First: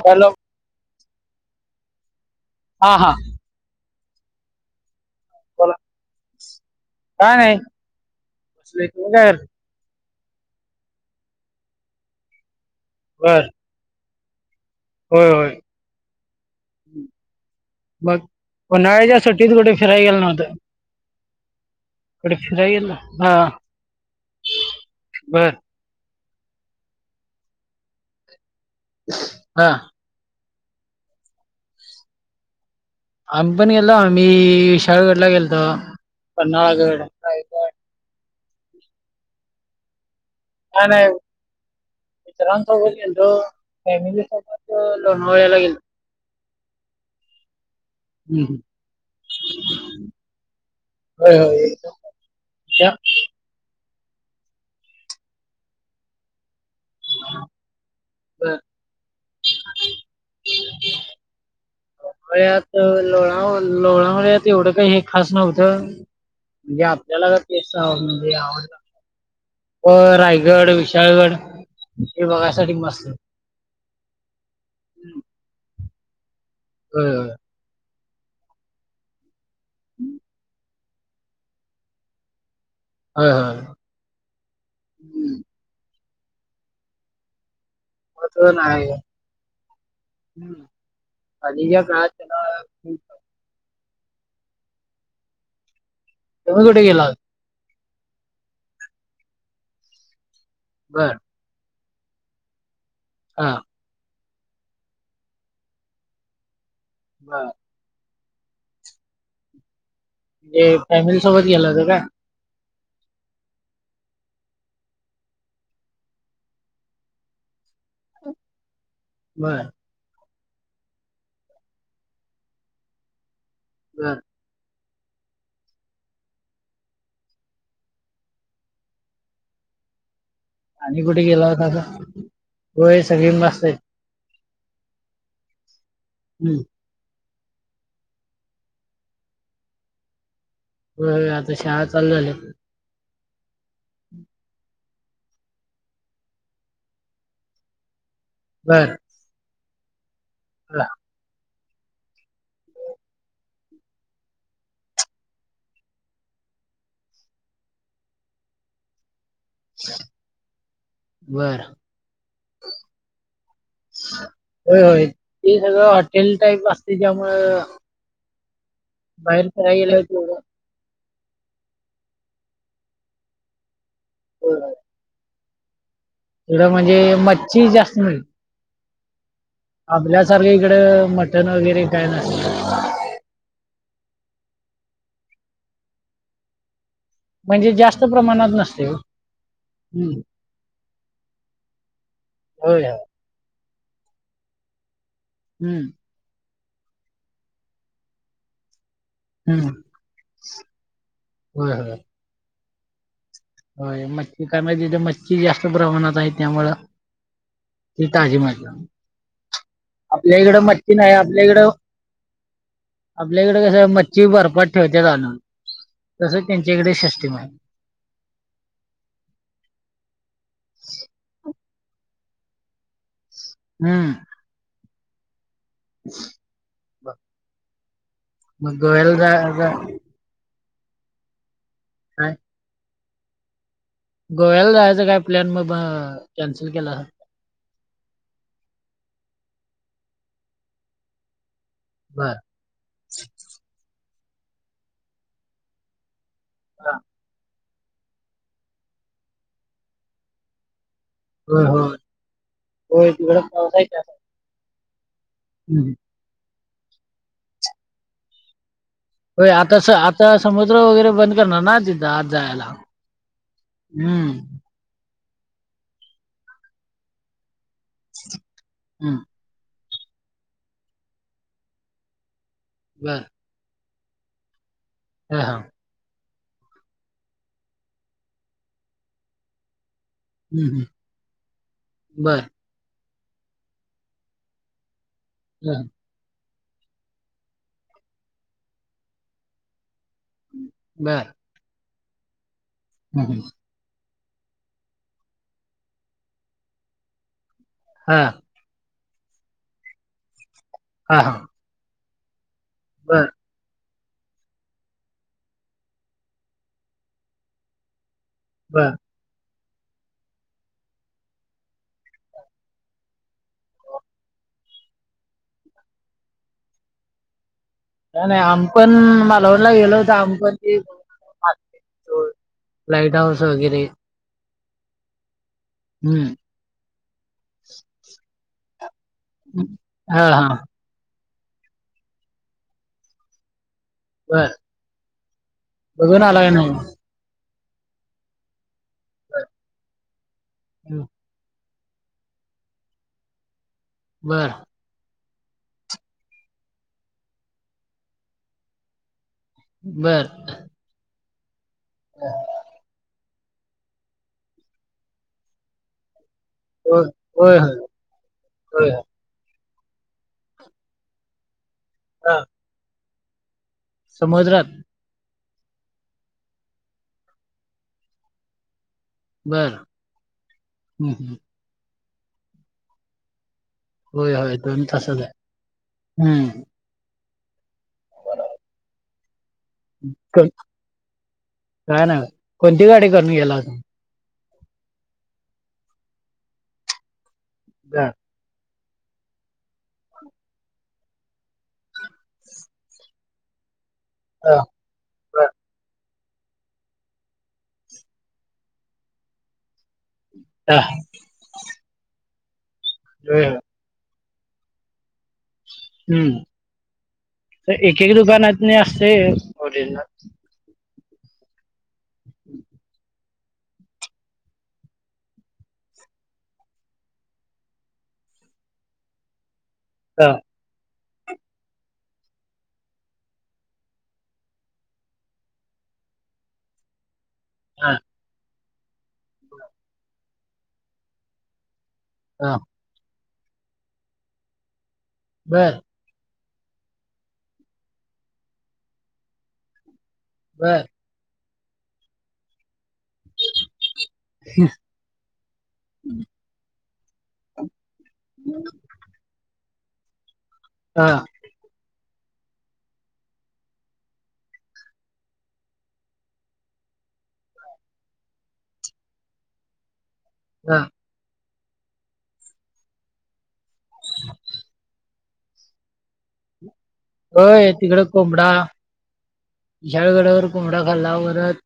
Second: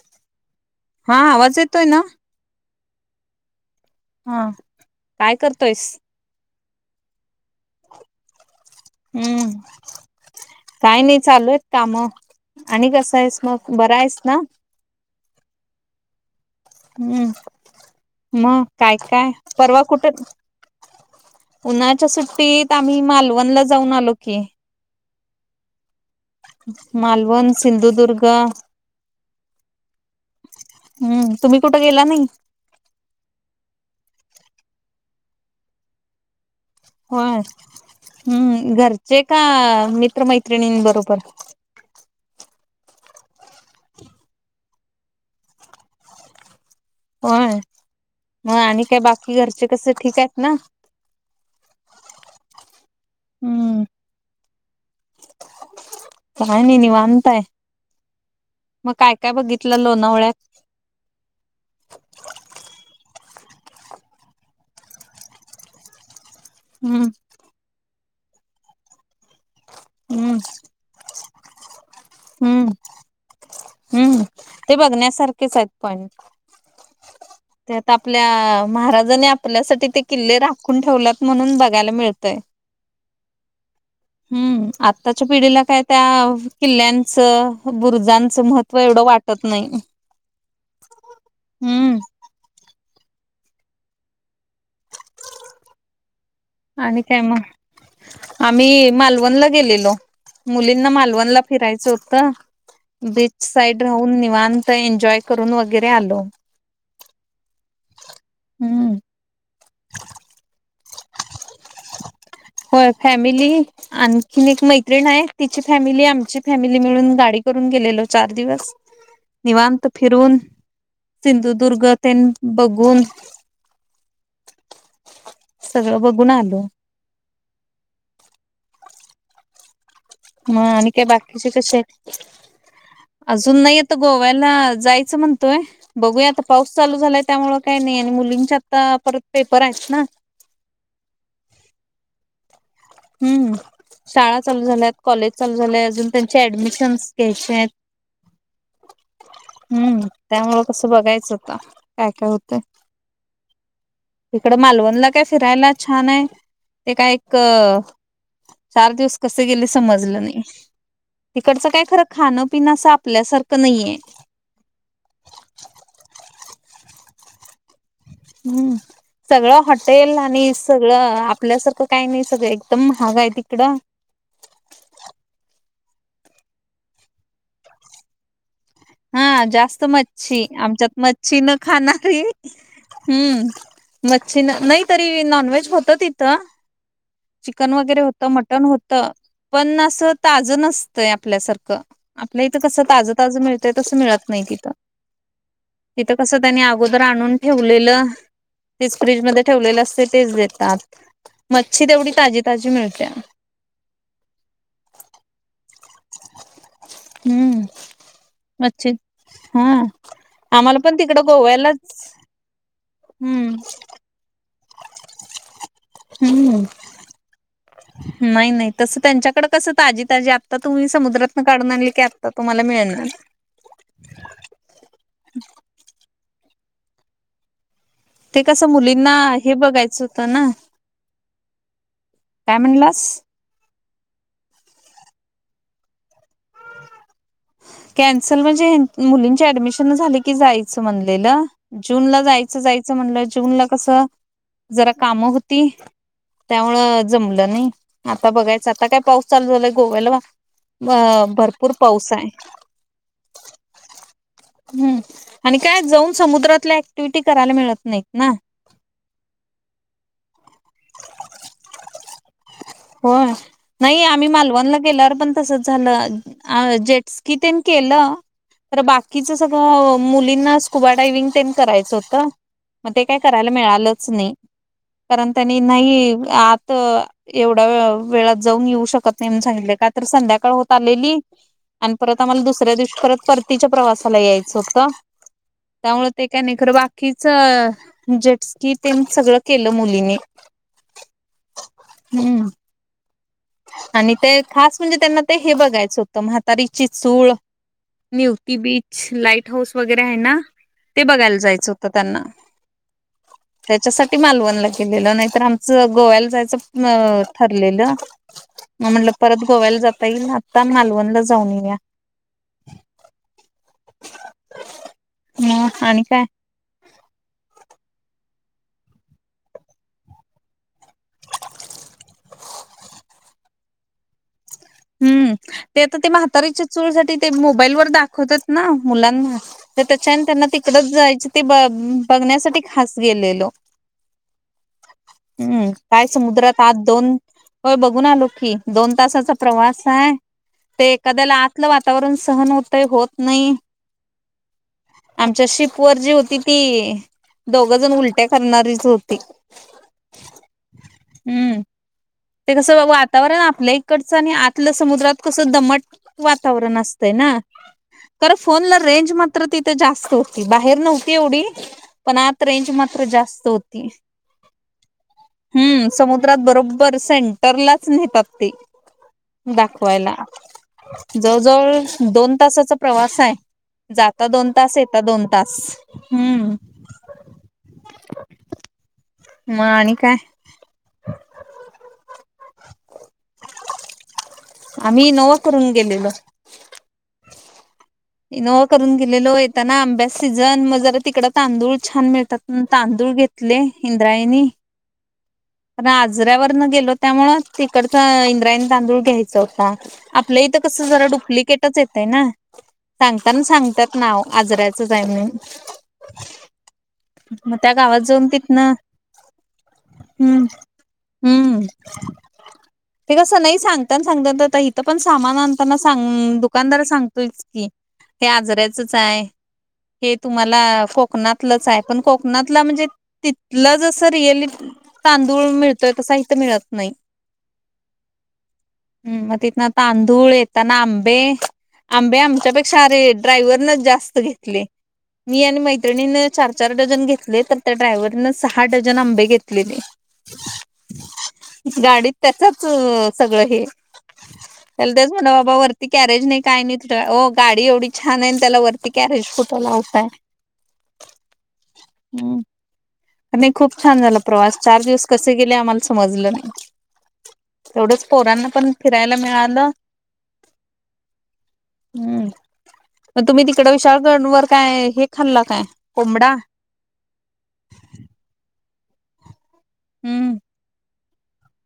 Hello हा आवाज येतोय ना हा हा हा काय बोला. करतोयस काय नाही [inaudible] हम्म. काय नाही चालूयेत काम आणि कसा आहेस बर मग बरं आहेस ना होय होय हम्म. मग काय उन्हाळ्याच्या काय सुट्टीत कुठे फिराय गेलं नव्हतं. उन्हाच्या कुठे फिरायला सुट्टीत गेलं आम्ही हा मालवणला जाऊन आलो की बर मालवण सिंधुदुर्ग हा हम्म तुम्ही कुठे गेला नाही. आम्ही पण गेलो आम्ही विशाळगडला गेलतो. पन्हाळागड होय रायगड हम्म घरचे का मी नाही नाही मित्रांसोबत गेलतो. फॅमिली सोबत लोनावळ्याला गेलो. होय मग आणि काय बाकी घरचे कसे ठीक आहेत ना होय होय एकदम भारी तुझ्या हम्म. नाही नाही निवांताय बर. मग काय काय बघितलं लोणावळ्यात [inaudible] आत लोणाव लोणावळ्यात एवढं काही हे खास नव्हतं. म्हणजे हम्म आपल्याला का तेस म्हणजे आवडलं. अ हम्म रायगड विशाळगड हे हम्म. बघायसाठी मस्त हम्म ते बघण्यासारखेच आहेत पण होय होय आता आपल्या महाराजानी आपल्यासाठी ते किल्ले राखून ठेवल्यात म्हणून बघायला मिळतय. होय होय. हम्म. आत्ताच्या पिढीला काय. त्या किल्ल्यांच बुरु ज च महत्व एवढं वाटत नाही. हं. आधीच्या हम्. काळात [unintelligible] तुम्ही कुठे आणि गेला होता? काय मग? आम्ही मालवणला गेलेलो. मुलींना बर मालवणला फिरायचं होतं बीच हा साईड राहून निघ व एन्जॉय करून वगैरे आलो. हा. हम्म. म्हणजे फॅमिली सोबत गेल का काय? होय. फॅमिली आणखीन एक मैत्रिण हाय तिची फॅमिली. आमची फॅमिली मिळून गाडी कर - - ून गेलेलो चार दिवस. बर निवांत फिरून सिंधुदुर्ग तेन बघून हम. सगळं बघून आलो. ह आणि काय कुठे गेला बाकीचे होता कसे का? आहे होय सगळी अजून मस्त आहेत. नाही येत गोव्या - - च म्हणतोय बघूया आता हम्म. पाऊस चालू झाला - - त्यामुळेळ काही नाही आणि मुलींचे आता परत पेपर आहेत ना. होय. आता शाळा चालू झाल्यात. हम्म. शाळा चालू झाल्यात. कॉलेज चालू झालयं. अजून त्यांचे ऍडमिशन्स घ्यायचे आहेत. बर. हम्म. त्यामुळ कसं बघायचं आता काय काय होतंय. इकड मालवणला काय फिरायला छान आहे ते काय एक चार दिवस कसे गेले समजलं नाही. बर तिकडचं काय खरं खाणंपिणं असं आपल्यासारखं नाहीय. होय होय. ते सगळं हॉटेल टाईप असते त्यायामुळ हम्म. सगळं गेल्यावर हॉटेल आणि तेवढं सगळं आपल्यासारखं काही नाही सगळं एकदम महाग आहे तिकडं हो. एवढं म्हणजे मच्छी जास्त मिळे हा जास्त मच्छी आमच्यात इकडं मच्छी मटण न वगैरे काय खाणारी - नसतं - हम्म. मच्छीन नाही तरी नॉनव्हेज होत इथं. म्हणजे चिकन वगैरे जास्त होत. प्रमाणात मटन नसते हो. होत. पण असं हम्म. ताजं नसतंय आपल्यासारखं आपल्या इथं कसं होय होय. ताजं ताजं मिळत - - यं तस मिळत नाही तिथं, हम्म. तित कस - - त्यांनी अगोदर आणून ठेवलेलं. तेच फ्रीज मध्ये हम्म. ठेवलेलं असतेय तेच देतात मच्छी तेवढी ताजी ताजी मिळत्या. हो मच्छी काय [unintelligible] मच्छी जास्त प्रमाणात आहे. त्यामुळं हम्म ती ताजी मिळतीया. मच्छी हा आपल्या इकडं आम्हाला मच्छी पण नाही. तिकडं आपल्या इकडं गोव्यालाच हम्म आपल्याकडे कसं मच्छी बरपात ठेवत्यात आनुन. तस हम्म त्यांच्याकडे शिष्टीम हाय. नाही. नाही. तस त्यांच्याकडे कस ताजी ताजी आता तुम्ही समुद्रातन काढून आणली आता तुम्हाला मिळणार. ह. बर. ते कसं मुलींना हे बघायचं होतं ना. काय म्हणलास? गोव्याला जायचं काय प्लॅन मग बा कॅन्सल केला. कॅन्सल म्हणजे मुलींची ऍडमिशन झाली की जायचं म्हणलेलं. जूनला बर जायचं जायचं म्हणलं जूनला कसं जरा कामं होती. त्यामुळे जमलं नाही आता बघायचं आता काय पाऊस चालू झालाय गोव्याला अ होय भरपूर होय पाऊस आहे. होय, तिगड़ी पौस आय, त्या हम्म, आणि काय जाऊन समुद्रातल्या ऍक्टिव्हटी करायला मिळत नाहीत ना होय,, आता, आता समुद्र वगैरे बंद करणार ना तिथं आत जायाला. होय नाही आम्ही मालवणला गेल्यावर पण तसच झालं, जेटस कि केलं, तर हम्म बाकीच सगळ मुलींना स्कुबा डायविंग तन करायचं हुतं. मग ते काय बर करायला मिळालंच नाही कारण हा हा त्यांनी नाही आत. एवढ्या वेळात जाऊन येऊ शकत नाही, सांगले का? तर संध्याकाळ हम्म होत हम्म आलेली, आणि परत बर आम्हाला दुसऱ्या दिवशी परत परतीच्या प्रवासाला यायचं होत हा त्यामुळे ते काय? खरं बाकीच जेटस की तन सगळं केलं मुलींनी बरं. हम्म. बागल [inaudible] आणि ते खास म्हणजे त्यांना ते हे बघायचं होतं म्हातारीची चूळ, हा निवती बीच लाईट हाऊस वगैरे आहे ना,, ते हा हा बघायला जायचं होतं त्यांना. बर त्याच्यासाठी मालवणला गेलेलं नाहीतर आमचं गोव्याला जायचं ठरलेलं. म बर म्हणलं परत गोव्याला जाता ईल आता मालवणला जाऊन येया मआणि काय? काय नाही, आमी पण मलवनला गेलो होतो आमी पण ते चुळ लाईट हाऊस वगैरे हम्म, ते आता ते हम्म म्हातारीच्या चूड साठी ते मोबाईलवरर दाखवतात ना मुलांना तर त्याच्या हा त्यांना हा तिक जायच ते ब बघण्यासाठी खास गेलेलो. बर हम्म, काय बघून आला का समुद्रात नाही आज दोन होय बघून आलो की,, दोन तासाचा प्रवास आहे ते एखाद्याला आ लं वातावरण सहन होतय, होत नाही. बर. आमच्या शिप वर जी होती, ती दोघ जण उलट्या करणारीच होती. बर. हम्म, ते कसं बघू आ. आवरण आपल्या इकडचं आणि आतलं समुद्रात कसं दमट. वातावरण होय असतय ना होय होय खरं फोनला होय रेंज मात्र त जास्त होती, बाहेर नव्हती एवढी, पण हा आत रेंज मात्र जास्त हो. समुद्रात हम्म, समुद्रात बरोबर सेंटरलाच नेतात ते बर दाखवायला, हम्म हम्म जवळ, जवळ दोन तासाचा प्रवास य. जाता होय दोन होय तास, येत तासाच दोन आहे तास, हम्म. मग आणि काय काय नाही, कोणती गाडी करून गेला सुता. आम्ही इनोवा करून गेलेलो बर, इनोवा करून गेलेलो ऐता ना आंब्या सीझन मग जरा तिकड तांदूळ छान मिळतात, तांदूळ घेतले. इंद्रायणी. हा, बर, पण आजऱ्यावर न गेलो त्यामुळं तिकडचं इंद्रायणी तांदूळ घ्यायचा होता. आपलं इथं हा, कसं, जरा डुप्लिकेटच येतय ना. सांगताना होय, होय. सांगतात नाव, आजरायचंच आय मनुन हम्म, मग तर त्या गावात एक, एक जाऊन दुकानात तिथनं नी असतय ओरिजनल. हम्म, हम्म, ते कस नाई,, सांगतान सांगतात, आता इिथं पण सामान आणताना सांगऽऽ दुकानदार सांगतोयच किऽऽ हे आजराचच आह,, हे हा, तुम्हाला कोऽऽ कोकणातलंच आय,, पण कोकणातलं म्हणजे तिथलं जसं रिअलिऽऽ तांदूळ मिळतोय त साहित्य मिळत नाही हा हम मग तिथ ना तांदूळ येताना आंबे आंबे हा. आमच्यापेक्षा अरे ड्रायव्हरन जास्त घेतले मी आणि बर मैत्रिणीन चार चार डझन घेतले तर त्या ड्रायव्हरने सहा डजन आंबे घेतलेले बर गाडीत त्याचच सगळं हे ल तेच म्हणा बाबा वरती कॅरेज नाही काय नाही गाडी एवढी छान आहे त्याला वरती कॅरेज कुठं लावतय हा हम् नाही खूप छान झाला प्रवास चार दिवस कसे गेले आम्हाला समजलं नाही तेवढंच पोरांना पण फिरायला मिळालं हा हम्म मग तुम्ही तिकड विशाळगण वर काय हे खाल्ला काय कोंमडा हो तिकडे कोंबडा हम्म विशाळगडावर कोंबडा लावरत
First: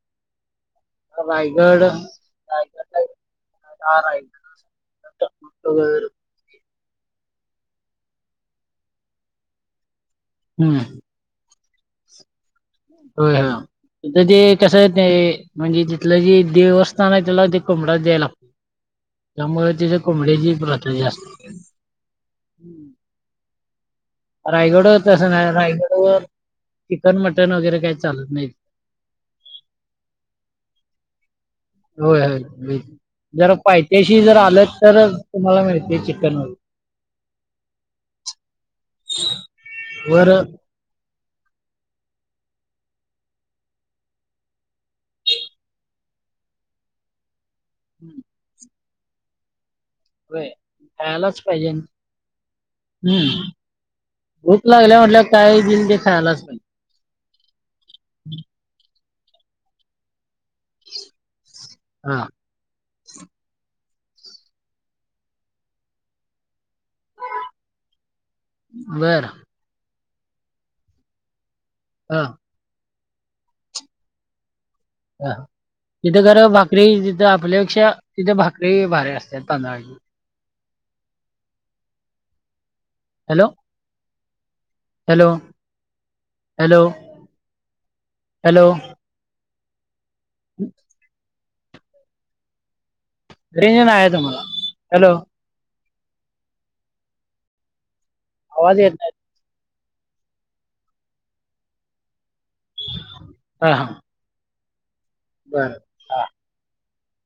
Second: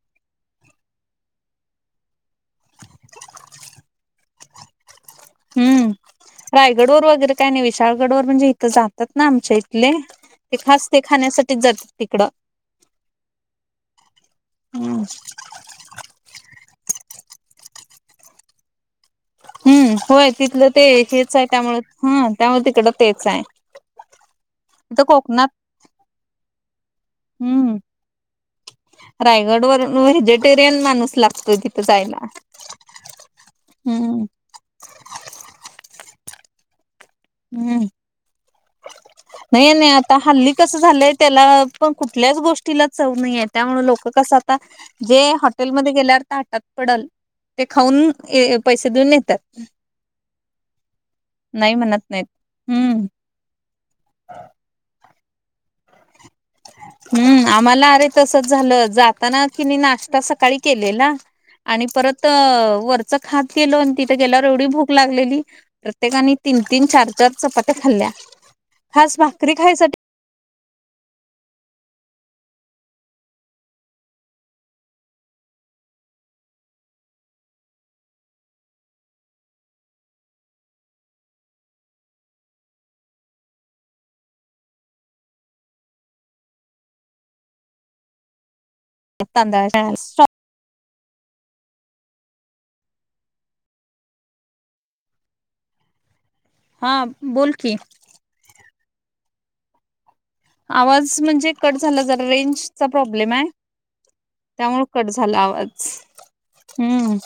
रायगड रायगड हा, हम्म वगैरे. रायगड वर वगैरे काय नाही विशाळगड वर म्हणजे इथं जातात ना आमच्या इथले ते हम्म, खास ते खाण्यासाठीच जातात तिकडं हो हा त ते कसं आहे ते म्हणजे तिथलं जे देवस्थान आहे त्याला ते क जला हम्म होय तिथलं ते जास्त हेच आहे त्यामुळे हम त्यामुळे तिकडं तेच आहे रायगड इथं तसं कोकणात नाही रायगड वर चिकन मटन हम्म वगैरे काय चालत नाही रायगड वरून व्हेजिटेरियन माणूस लागतोय तिथं होय जायला होय व्हेज जर पैथ्याशी हम्म. जर आलं तर तुम्हाला मिळते चिकन व हम् नाही नाही आता वर हल्ली होय कस झालंय त्याला पण कुठल्याच गोष्टी हच च नाहीे त्यामु लोक कस आता जे हॉटेलमध्ये गेल्यावर तर हटात पडल ते खाऊन पैसे देऊन येतात वे खळालाच पाहिजे नाही म्हणत नाहीत. हम्म भूक लागल्या म्हटल्या काय बिल तेे खायला असते हम्म आम्हाला अरे तसच झालं जात ता ना तिने नाश्ता सकाळी केलेला आणि हा परत वरच खात केलं त गेल्यावर एवढी भूक लागलेली प्रत्येकानी तीन तीन चार चार चपात्या खाल्ल्या खास बर भाकरी खायसाठी हा हा तिथं खरं भाकरी तिथं आपल्यापेक्षा तिथे भाकरी भारी असतात पांदळाची हॅलो हॅलो हॅलो हॅलो तांदळाच्या रेंज नाही आहे तुम्हाला हॅलो... हा बोलकी... आवाज येत नाही... आवाज म्हणजे कट झाला जरा रेंज चा प्रॉब्लेम आहे हा हा त्यामुळे... कट झाला आवाज... बरं हम्म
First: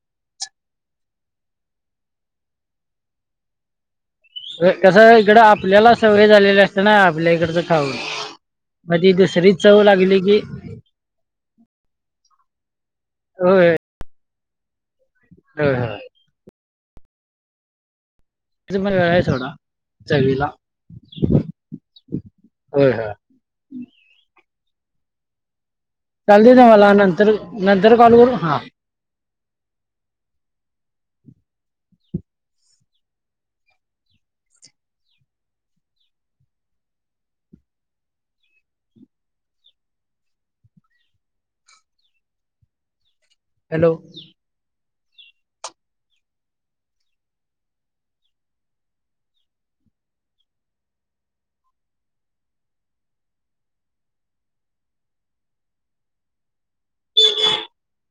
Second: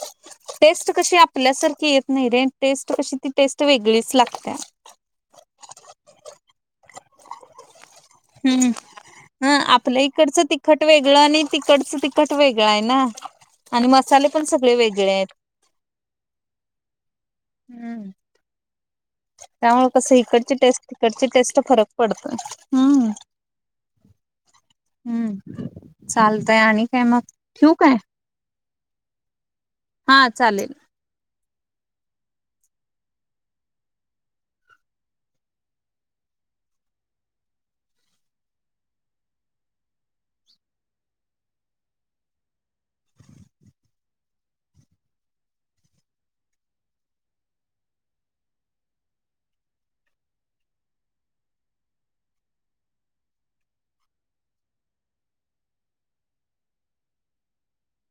टेस्ट कशी आपल्यासारखी येत नाही रे टेस्ट कशी ती टेस्ट वेगळीच.... लागते कस इकडं आपल्याला सवय झालेली असत ना आपल्या इकडच... हम्म.. हं चव आपल्या लागली की इकडचं तिखट वेगळं आणि तिकडचं तिखट वेगळं आहे ना.... होय आणि मसाले पण सगळे वेगळे आहेत होय होय हम्म. त्याचं पण वेळ आहे सोडा त्यामुळे कस चवीला इकडची टेस्ट तिकडची टेस्ट फरक पडत होय हम्म. होय हम्म. चालते चालतय आणि तुम्हाला काय मग नंतर ठेऊ काय... नंतर कॉल करू हा हा चालेल... हॅलो.... [unintelligible] [unintelligible]